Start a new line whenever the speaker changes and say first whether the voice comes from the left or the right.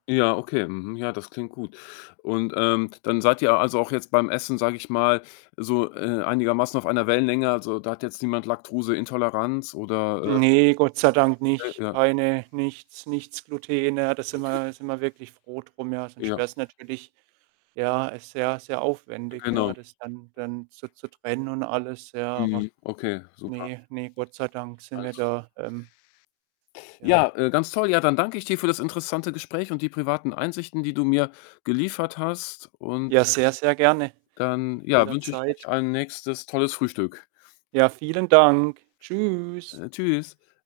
left: Ja, okay. Mhm. Ja, das klingt gut. Und, ähm, dann seid ihr, also, auch jetzt beim Essen, sag ich mal, so, äh, einigermaßen auf einer Wellenlänge? Also, da hat jetzt niemand Laktoseintoleranz oder? Äh
right: Ne, Gott sei Dank
left: Äh,
right: nicht.
left: ja.
right: Keine nichts nichts Gluten. Ja, da sind wir
left: Okay.
right: ja da sind wir wirklich froh drum, ja? Sonst
left: Ja.
right: wäre es natürlich ja, ist sehr, sehr
left: Äh,
right: aufwendig, ja,
left: genau.
right: das dann dann so zu trennen und alles, ja. Aber
left: Mhm. Okay, super.
right: ne, ne, Gott sei Dank sind wir
left: Alles
right: da, ähm Ja.
left: Ja, äh, ganz toll. Ja, dann danke ich dir für das interessante Gespräch und die privaten Einsichten, die du mir geliefert hast. Und
right: Ja, sehr, sehr gerne.
left: dann, ja, wünsche ich
right: Jederzeit.
left: euch ein nächstes tolles Frühstück.
right: Ja, vielen Dank. Tschüss.
left: Äh, Tschüss.